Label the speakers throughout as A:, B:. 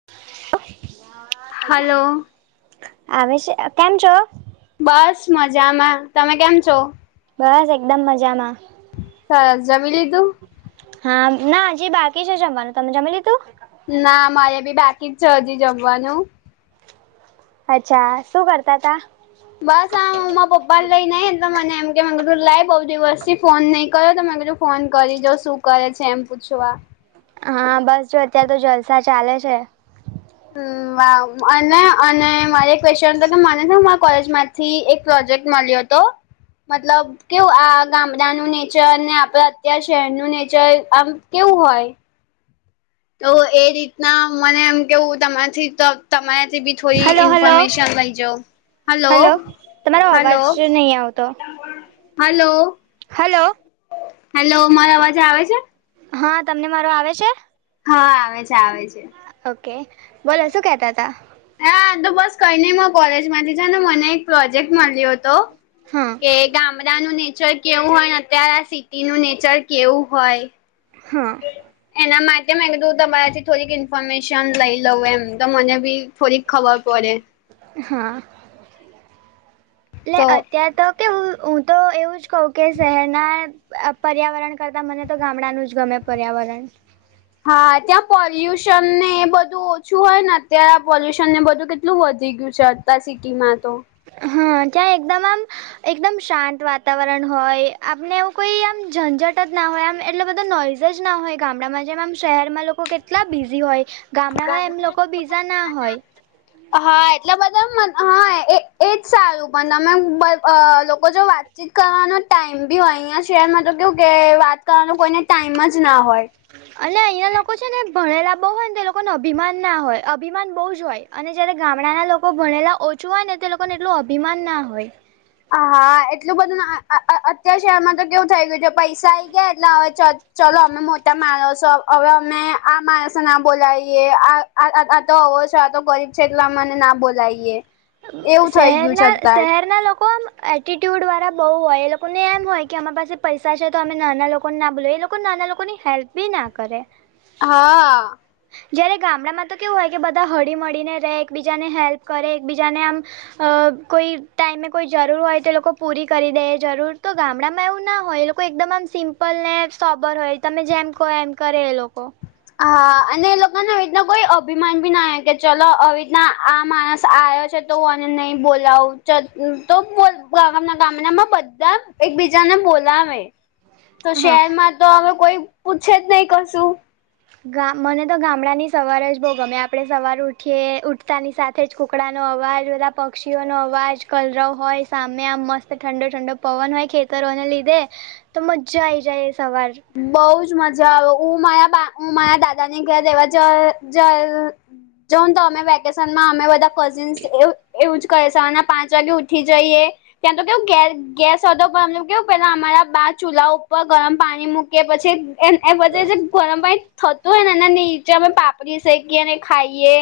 A: [inaudible]
B: Hello.
A: આવે છે કેમ છો?
B: બસ મજામાં તમે કેમ છો?
A: બસ એકદમ મજામાં
B: સર જમી લીધું
A: હા ના હજી બાકી છે જમવાનું તમે જમી લીધું
B: ના મારે બી બાકી જ છે હજી જમવાનું
A: અચ્છા શું કરતા હતા.
B: બસ આ માર પપ્પા લઈ ન આઈ તો મને એમ કે કધું લાઈ બઉ દિવસ થી ફોન નઈ કર્યો તો મે કધું ફોન કરી જો શું કરે છે એમ પૂછવા
A: હા બસ જો અત્યારે તો જલસા ચાલે છે
B: હમ્મ વાઉ અને અને મારે એક ક્વેશચન હતો મને હે મારી કોલેજમાં થી એક પ્રોજેક્ટ મળ્યો હતો મતલબ કેવું આ ગામડાનું નેચર અને આપડે અત્યારે શહેરનું નેચર આમ કેવું હોય તો એ રીતના મને એમ કેવું તમારીથી તો તમારાથી બી થોડી
A: હલો હલો
B: ઇન્ફોર્મેશન લઈજો હલો
A: તમારો અવાજ
B: હલો
A: નહીં આવતો
B: હલો
A: હલો
B: હેલો મારો અવાજે આવે છે
A: હા તમને મારો આવે છે
B: હા આવે છે આવે છે
A: ઓકે બોલો શું કેતા હતા
B: હા તો બસ કઈ નઈ માર કોલેજમાંથી જ ને મને એક પ્રોજેક્ટ મળ્યો હતો
A: હા
B: કે ગામડાનું નેચર કેવું હોય અત્યારે સિટીનું નેચર કેવું હોય
A: હા.
B: એમ. એના માટે મેં કીધું તમારાથી થોડીક ઇન્ફોર્મેશન લઈ લઉં એમ તો મને બી થોડીક ખબર પડે.
A: હા એટલે
B: તો
A: અત્યારે તો તે હું-હું તો એવું જ કહું કે શહેરના આપ પર્યાવરણ કરતા મને તો ગામડાનું જ ગમે પર્યાવરણ.
B: હા ત્યાં પોલ્યુશન ને એ બધું ઓછું હોય ને અત્યારે આ પોલ્યુશન ને બધું કેટલું વધી ગયું છે. તા સી કી મા તો
A: હા ત્યાં એકદમ આમ એકદમ શાંત વાતાવરણ હોય આપને એવું કોઈ આમ ઝંઝટ જ ના હોય આમ એટલો બધો નોઈઝ જ ના હોય ગામડામાં જેમ આમ શહેરમાં લોકો કેટલા બિઝી હોય. ગામડામાં એમ લોકો બીજા ના હોય.
B: હ હા એટલે બધા મ હા એ એજ સારું પણ તમે [unintelligible] લોકો જો વાત ચીત કરવાનો ટાઈમ બી હોય અહિયાં શેર માં તો કેવું કે વાત કરવાનો કોઈને ટાઈમ જ ના હોય.
A: અને અહીંયા લોકો છે ને ભણેલા બહુ હોય ને તે લોકો ન અભિમાન ના હોય અભિમાન બહુ જ હોય. અને જયારે ગામડાના લોકો ભણેલા ઓછું હોય ને તે લોકોને એટલું અભિમાન ના હોય.
B: હ હા એટલું બધું આ આ આ અત્યાર શહેરમાં તો કેવું થઈ ગયું છે પૈસા આઈ ગયા એટલે અછત ચલો અમે મોટા માણસો હવે અમે આ માણસો ના બોલાવીએ આ આ આ આ તો આવવો છે આ તો ગરીબ છે એટલા મને ના બોલાવીએ.
A: હઉ
B: એવું થઈ ગયું છે
A: શહેરના
B: અત્યારે
A: શહેરના લોકો આમ એટિટ્યૂડવાળા બહુ હોય એ લોકોને એમ હોય કે અમારા પાસે પૈસા છે તો અમે નાના લોકોને ના ભૂલ એ લોકો નાના લોકોની હેલ્પ બી ના કરે
B: હા.
A: જયારે ગામડામાં તો કેવું હોય કે બધા હળી મળીને રહે એકબીજાને હેલ્પ કરે એકબીજાને આમ અ કોઈ ટાઈમે કોઈ જરૂર હોય તો લોકો પૂરી કરી દે જરૂર તો ગામડામાં એવું ના હોય લોકો કોઈ એકદમ આમ સિમ્પલને સોબર હોય તમે જેમ કહો એમ કરે એ લોકો
B: હા અને એ લોકોને આવી રીતના કોઈ અભિમાન ભી ના આવ કે ચલો આવી રીતના આ માણસ આવ્યો છે. તો હું આને નહી બોલાવું ચલ તો ઉમ બોલ ગામના ગામડામાં બધા એકબીજાને બોલાવે તો
A: હા
B: શહેરમાં તો હવે કોઈ પૂછે જ નહી કસુ.
A: ગામ મને તો ગામડા ની સવાર જ બઉ ગમે આપડે સવાર ઉઠીએ ઉઠતાની સાથે થતે જ કુકડાનો અવાજ બધા પક્ષીઓનો અવાજ કલરવ હોય સામે આમ મસ્ત ઠંડો ઠંડો પવન હોય ખેતરોને લીધે તો મજા આઈ જાય એ સવાર
B: બઉજ મજા આવે હું મારા બા હુ મારા દાદા ને ઘેર રહેવા જ જય જાવ ને તો અમે વેકેશનમાં અમે બધા કઝિનસ એવું એવુજ કયી સવારના પાંચ વાગે ઉઠી જઈએ ત્યાં તો કેવું ગેસ ગેસ હતો પન કેવું પેલા અમારા બા ચૂલા ઉપર ગરમ પાણી મુકી કે પછી એન એને વચ્ચે જે જ ગરમ પાણી થતું તો એનેના નીચે અમે પાપડી શેકીએને ખાઈએ.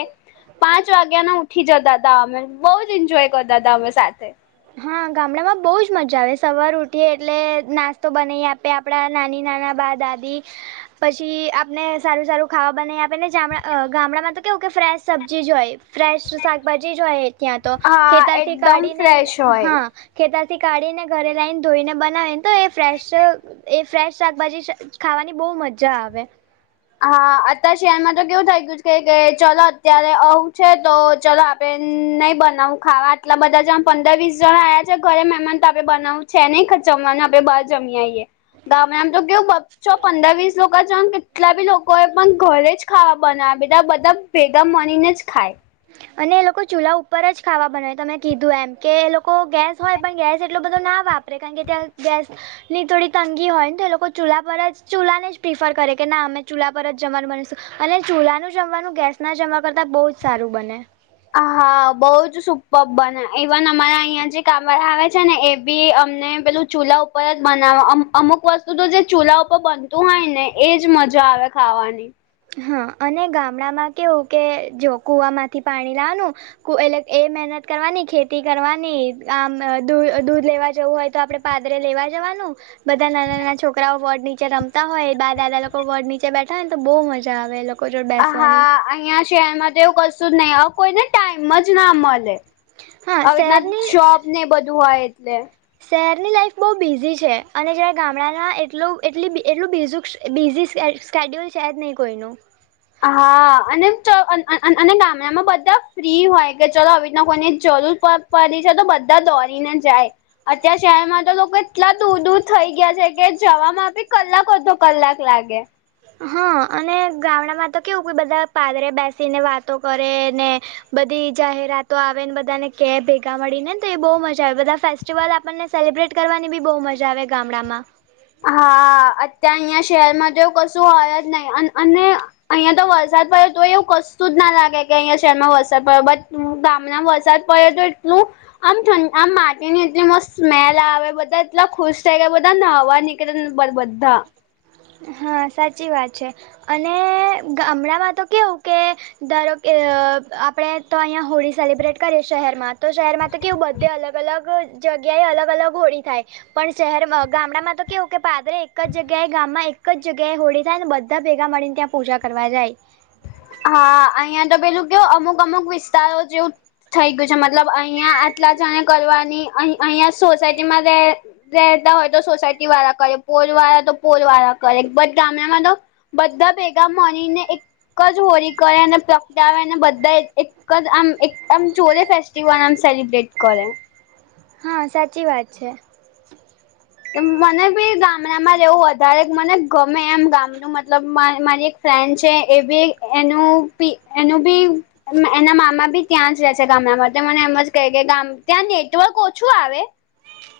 B: પાંચ વાગ્યા ના ઉઠી જતા હતા અમે બઉ જ એન્જોય કરતા હતાા અમે સાથે.
A: હા ગામડા માં બહુજ મજા આવે સવાર ઉઠીએ એટલે નાસ્તો બનાવી આપે. પે આપણા નાની નાના બા દાદી પછી આપને સારું સારું ખાવા બનાવી આપેને જામડા ગામડામાં તો કેવું કે ફ્રેશ સબ્જી જ હોય. ફ્રેશ શાકભાજી જોઈ ત્યાં તો
B: હા
A: ખેતરથી
B: એકદમ
A: કાઢીને
B: ફ્રેશ
A: લ
B: હોય
A: હા ખેતરથી કાઢીને ઘરે લઈને ધોઈને બનાવેને તો એ ફ્રેશ એ ફ્રેશ શાકભાજી સ ખાવાની બહુ મજા આવે.
B: હા અત્યારે શહેરમાં તો કેવું થઈ ગયું છે કે કે ચાલ અત્યારે આવું છે તો ચાલ આપ આપ નહી બનાવું ખાવા આટલા બધા જણ પંદર વીસ જણા આયા છે ઘરે મહેમાન તો આપણે બનાવું છે ને [unintelligible] આપણે બાર જમી આયે ગામડામાં જો કેવુ બચો પંદર વીસ લોકો ચાન કોઈ પન ઘરે જ ખાવા બનાવે બેટા બધા ભેગા મળીને જ ખાય
A: અને એ લોકો ચૂલા ઉપર જ ખાવા બનાવે તમે કીધું એમ કે એ લોકો ગેસ હોય પણ ગેસ એટલો બધો ના વાપ રે કારણ ત્યાં ગેસ ની થોડી તંગી હોય તો એ લોકો ચૂલા પર જ ચૂલા ને જ પ્રિફર કરે કે ના અમે ચૂલા પર જ જમવાનું બનીશું અને ચૂલાનું જમવાનું ગેસ ના જમવા કરતા બોજ સારું બને
B: અ હા બોવ જ સુપર બને ઇવન અમારા અયા જે કામ વાલા આવે છે ને એ બી અમને પેલું ચૂલા ઉપર જ બનાવે અમુક અમુક વસ્તુ તો જે ચૂલા ઉપર બનતું હોય ને એજ મજા આવે ખાવાની
A: હ અને ગામડામાં કેવું કે જો કુવામાંથી પાણી લાવનું કૂ એલે એ મેહનત કરવાની ખેતી કરવાની આમ દુ દૂધ લેવા જવું હોય તો આપડે પાદરે લેવા જવાનું બધા નાના નાના છોકરાઓ વડ નીચે રમતા હોય દાદાલા લોકો વડ નીચે બેઠા હોય ને તો બો મજા જા આવે એ લોક
B: અ હા અહિયાં શહેરમાં તો એવું કશું જ નઇ હઉ કોઈને ટાઈમ જ ના મલે
A: હા
B: આવીતના
A: શહેરની
B: જોબ ને બધું હોય એટલે
A: શહેરની લાઈફ બોવ બીઝી છે અને જ્યારે ગામડાના એટલું એટલી બી એટલું બીઝું બિઝી સ્કે સ્કેડ્યુલ છે જ નઈ કોઇનું
B: હા અને ચ અન અને ગામડામાં બધા ફ્રી હોય કે ચલો આવી રીતના કોઈને જરૂર પ પડી છે તો બધા દોરીને જાય અત્યારે શહેરમાં તો લોકો એટલા દૂર દૂર થઈ ગયા છે કે જવામાં બી કલાક અધો કલાક લાગે
A: હા અને ગામડામાં તો કેવું કે બધા પાદરે બેસીને વાતો કરે ને બધી જાહેરાતો આવે ને બધાને કે ભેગા મળીને તો એ બો મજા આવે બધા ફેસ ચીવલ આપણને સેલિબ્રેટ કરવાની બી બોવ મજા આવે ગામડામાં
B: હા અત્યા અઈયા શહેરમાં તો એવું કશું હોય જ નહી અન અને અઈયાં તો વરસાદ પડે તોય એવું કશું જ ના લાગે કે અઈયા શહેરમાં વરસાદ પડ્યો બટ ગામના વરસાદ પયે તો એટલું આમ થન આમ માટીની એટલી મસ્ત સ્મેલ આવે બધા એટલા ખુશ થઈ ગયા બધા નાવા નીક કેતતન પન બધા
A: હા સાચી વાત છે અને ગામડાંમાં તો કેવું કે ધારો કે અ આપડે તો અઈયા હોળી સેલિબ્રેટ કરીએ શહેરમાં તો શહેરમાં તો કેવું બધે અલગ અલગ જગ્યાએ અલગ અલગ હોળી થાય પણ શહેરમાં ગામડામાં તો કેવું કે પાદરે એક જ જગ્યાએ ગામમાં એક કજ જગ્યાએ હોળી થાય ને બધા ભેગા મળીને ત્યાં પૂજા કરવા જાય.
B: હા અઈયાં તો પેલું કેવુ અમુક અમુક વિસ્તારો જેવું થઈ ગયું છે મતલબ અઇયાં આટલા જણે કરવાની અહ અહિયા સોસાયટી માં તે રહેતા હોય તો સોસાયટી વાળા કયે પોલ વાળા તો પોલ વાળા કયે બટ ગામડામાં તો બધા ભેગા મળીને એક જ હોલી કરેને પ્રગડાવે ને બધા એક કજ આમ એક આમ ચોલે ફેસ્ટિવલ આમ સેલિબ્રેટ કરે.
A: હા સાચી વાત છે.
B: તેમ મને બી ગામડામાં રેવું વધારે મને ગમે એમ ગામનું મતલબ મા મારી એક ફ્રેન્ડ છે એ બી એનુ બી એનું બી એમ એના મામા બી ત્યાં જ રે છે ગામડામા તે મને એમ જ કહે કે ગામ ત્યાં નેટવર્ક ઓછું આવે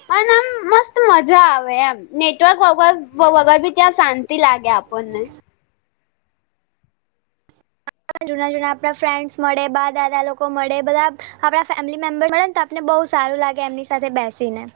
B: પન આમ મ સ્ત મજા આવે એમ નેટવર્ક વગર વગર બી ત્યાં શાંતિ લાગે આપણને
A: જૂના જૂના આપડા ફ્રેન્ડ્સ મળે બા દાદા લોકો મળે બધા આપડા ફેમિલી મેમ્બર મળે તો આપને બોવ સારું લાગે એમની સાથે બેસીને.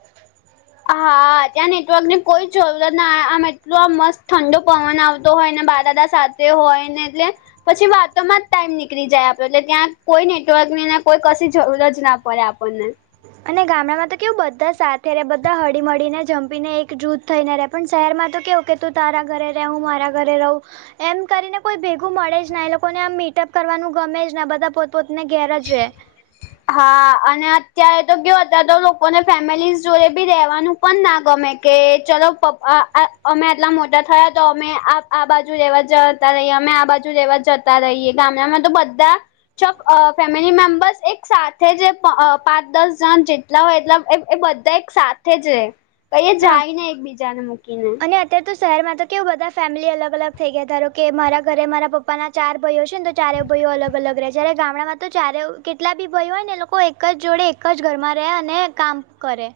B: હા ત્યાં નેટવર્ક ની કોઈ જરૂરતના આમ એટલો આ મસ્ત ઠંડો પવન આવતો હોય ને બારાદ સાથે હોય ને એટલે પછી વાતોમાં જ ટાઈમ નીકળી જાય આપડ એટલે ત્યાં કોઈ નેટવર્ક ને કોઈ ક જરૂર જ ના પડે. [inaudible]
A: અને ગામડામાં તો કેવું બધા સાથે રે બધા હળીમળીને જમપીને એક જૂથ થઈને પણ શહેરમાં તો કેવું કે તું તારા ઘરે રહે હું મારા ઘરે રહું એમ કરીને કોઈ ભેગું મળે જ ને એ લોકોને આમ મીટઅપ કરવાનું ગમે જ બધા પોતા પોતના ઘેર જ રે.
B: હા અને અત્યારે તો કેવા દાદા લોકોને તો ફેમિલી જોડે રેવાનું પણ ના ગમે કે ચલો પપ્પા અમે આટલા મોટા થયા તો અમે આ આ બાજુ લેવા જતા રહીએ અમે આ બાજુ લેવા જતા રહીએ ગામડામાં તો બધા ચપ અ ફેમિલી મેમ્બર્સ એક સાથે જે પાંચ દસ જણ જેટલા હોય એટલા એ બધા એક સાથે સાથે જ રે જાય ને એકબીજાને મૂકીને
A: અત તો શહેરમાં તો કેવું બધા ફેમિલી અલગ અલગ થઈ ગયા ધારો કે મારા ઘરે મારા પપ્પાના ચાર ભાઈઓ છે ને તો ચારે ભાઈઓ અલગ અલગ રહે જ્યારે ગામડામાં તો ચારે કેટલા બી ભાઈઓ હોય ને લોકો એક એક જ જોડે એક જ ઘરમાં રહે અને કામ કરે.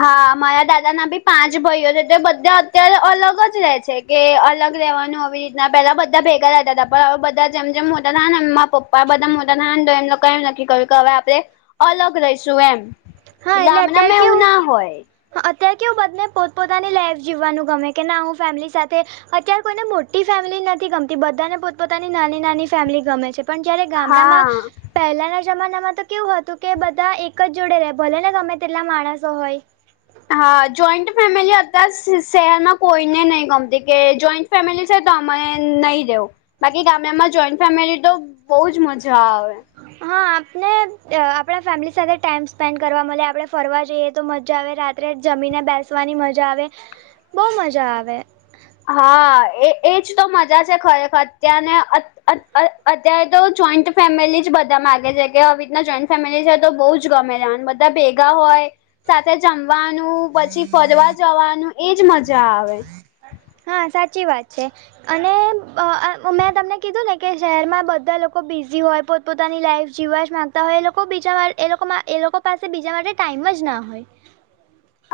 B: હા મારા દાદાના બી પાંચ ભાઈઓ છે તે બધા અત્યારે અલગ જ રહે છે. કે અલગ રહેવાનું આવી રીતના પેલા બધા ભેગા રહેતા હતા પણ હવે બધા જેમ જેમ હતા ને એમ પપ્પા આ બધા મોટા નનંદ હોય એમ લોકો એમ નક્કી કર્યું કે હવે આપડે અલગ રહીશું એમ
A: હા
B: એટલે
A: અત્યારે
B: આમનામાં એવું ના
A: કેવું
B: હોય
A: અત્યારે કે હું બધને પોત પોતાની લાઈફ જીવવાનું ગમે કે ના હું ફેમિલી સાથે અત્યારે કોઈને મોટી ફેમિલી નથી ગમતી પોતપોતાની નાની નાની ગમે છે પણ જયારે ગામડામાં
B: હા
A: પહેલાના જમાનામાં તો કેવું હતું કે બધા એક જ જોડે ભલે ને ગમે તેટલા માણસો હોય
B: હા જોઈન્ટ ફેમિલી અત્યારે શહેરમાં કોઈને નહી ગમતી કે જોઈન્ટ ફેમિલી સે તો અમે નહીં દવ બાકી ગામડામાં જોઈન્ટ ફેમિલી તો બહુ જ મજા આવે
A: હા આપને આપણા ફેમિલી સાથે ટાઈમ સ્પેન્ડ કરવા મળે આપણે ફરવા જઈએ તો મજા આવે રાત રાત્રે જમીને બેસવાની મજા આવે બહુ મજા આવે-
B: હા એ એજ તો મજા છે ખરેખર અત્યારને અત્યારે તો જોઈન્ટ ફેમિલી જ બધા મામાંગે છે કે આવી રીતના જોઈન્ટ ફેમિલી છે તો બહુ જ ગમે ત બધા ભેગા હોય સાથે જમવાનું પછી ફરવા જવાનું એજ મજા આવે
A: હા સાચી વાત છે. અને મેં તમને કીધું ને કે શહેરમાં બધા લોકો બિઝી હોય પોતાની લાઈફ જીવવા જ માગતા હોય એ લોકો બીજા એ લોકોમાં એ લોકો પાસે બીજા માટે ટાઈમ જ ના હોય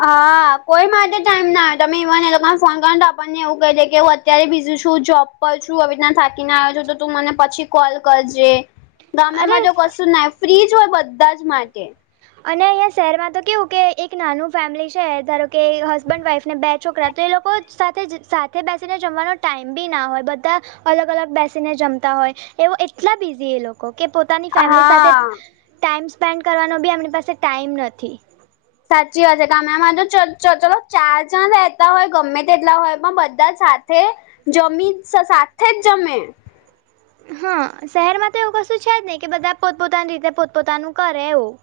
B: હા કોઈ માટે ટાઈમના આવે્યો [unintelligible] તમે ઇવન એ લોકોને ફોન કરો તો આપણને એવું કહી દે કે હું અત્યારે બીજું છું જોબ પછું આવી રીતના થાકીને આવે છે તો તું મને પછી કોલ કરજે
A: અરે
B: ગામમાં તો કશું ના ફ્રીજ હોય બધા જ માટે
A: અને અહીંયા શહેરમાં તો કેવું કે એક નાનું ફેમિલી છે ધારો કે હસબન્ડ વાઇફને બે છોકરા તો એ લોકો સાથે સાથે બેસીને જમવાનો ટાઈમ બી ના હોય બધા અલગ અલગ બેસીને જમતા હોય એવો એટલા બીઝી એ લોકો કે પોતે પોતાની ફેમિલી સાથે
B: હા
A: ટાઈમ સ્પેન્ડ કરવાનો બી એમની પાસે ટાઈમ નથી-
B: સાચી વાત છે ગામડામાં જો ચલો ચાર જણ રહેતા હોય ગમે તેટલા હોય પણ બધા સાથે જમી સાથે જ જમે
A: હા શહેરમાં તો એવું કશું છે જ હી કે બધા પોતપોતાની રીતે પોતપોતાનું કરે એવું.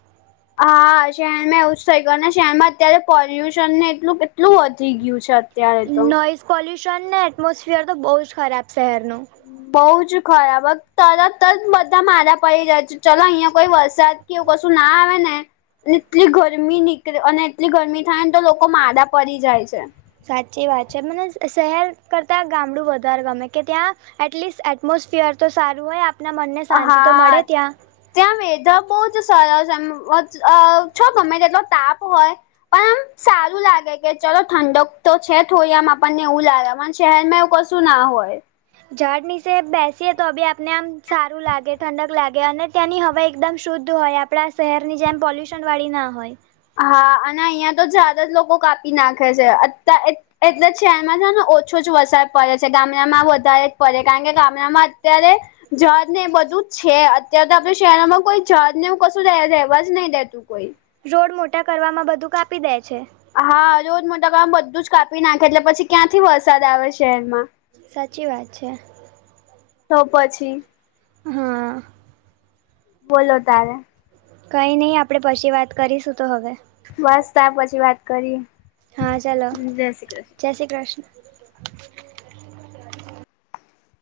B: હા શહેરમાં એવું જ થઇ ગયું ને શહેરમાં અત્યારે પોલ્યુશન ને એટલું એટલું વધી ગયું છે. અત્યારે તો
A: પોલ્યુશનને એટમોસફિયર તો બહુ જ ખરાબ શહેરનું
B: બહ જ ખરાબ હ તરત જ બધા મારાા પડી જ્યા છે ચલો અહિયાં કોઈ વરસાદ એવું કશું ના આવે ને એટલી ગરમી નીકળે અને એટલી ગરમી થાય ને તો લોકો માદા પરી જાય છે.
A: સાચી વાત છે મને શહેર કરતાં ગામડું વધારે ગમે કે ત્યાં એટલીસ્ટ એટમોસફિયર તો સારું હોય આપના મનને શાંતિ તો
B: હા..
A: મળે ત્યાં
B: ત્યાં [inaudible] બહુ જ સરસ એમ વધ છો ગમે તેટલો તાપ હોય પણ આમ સારું લાગે કે ચલો ઠંડક તો છે થોડી આમ આપણને એવું લાગે શહેરમાં એવું કશું શું ના હોય.
A: ઝાળ નીચે બેસીએ તો બી આપને આમ સારું લાગે ઠંડક લાગે અને ત્યાંની હવા એકદમ શુદ્ધ હોય આપ આપણા શહેરની જેમ પોલ્યુશનવાળી ના હોય.
B: હા અને અહિયાં તો ઝાડ જ લોકો કાપી નાખે છે અ એટલે જ શહેરમાં છે ને ઓછો જ વરસાદ પડે છે ગામડામાં વધારે જ પડે કારણ કે ગામડામાં અત્યારે ઝાળને એ બધું જ છે અત્યારે તો આપડે શહેરમાં કોઈ ઝાળને એવું કશું રહેવા જ નઈ દેત તું કોઈ
A: રોડ મોટા કરવામાં બધું કાપી દે છે.
B: હા રોડ મોટા કરવામાં બધું જ કાપી નાખે એટલે પછી ક્યાંથી વરસાદ આવે શહેરમાં
A: સાચી વાત છે.
B: તો પછી
A: હા.
B: બોલો તારે.
A: કઈ ની આપણે પછી વાત કરીશું તો હવે.
B: બસ તા પછી વાત કરીએ.
A: હા ચલો
B: જય શ્રી કૃષ્ણ
A: જય શ્રી કૃષ્ણ.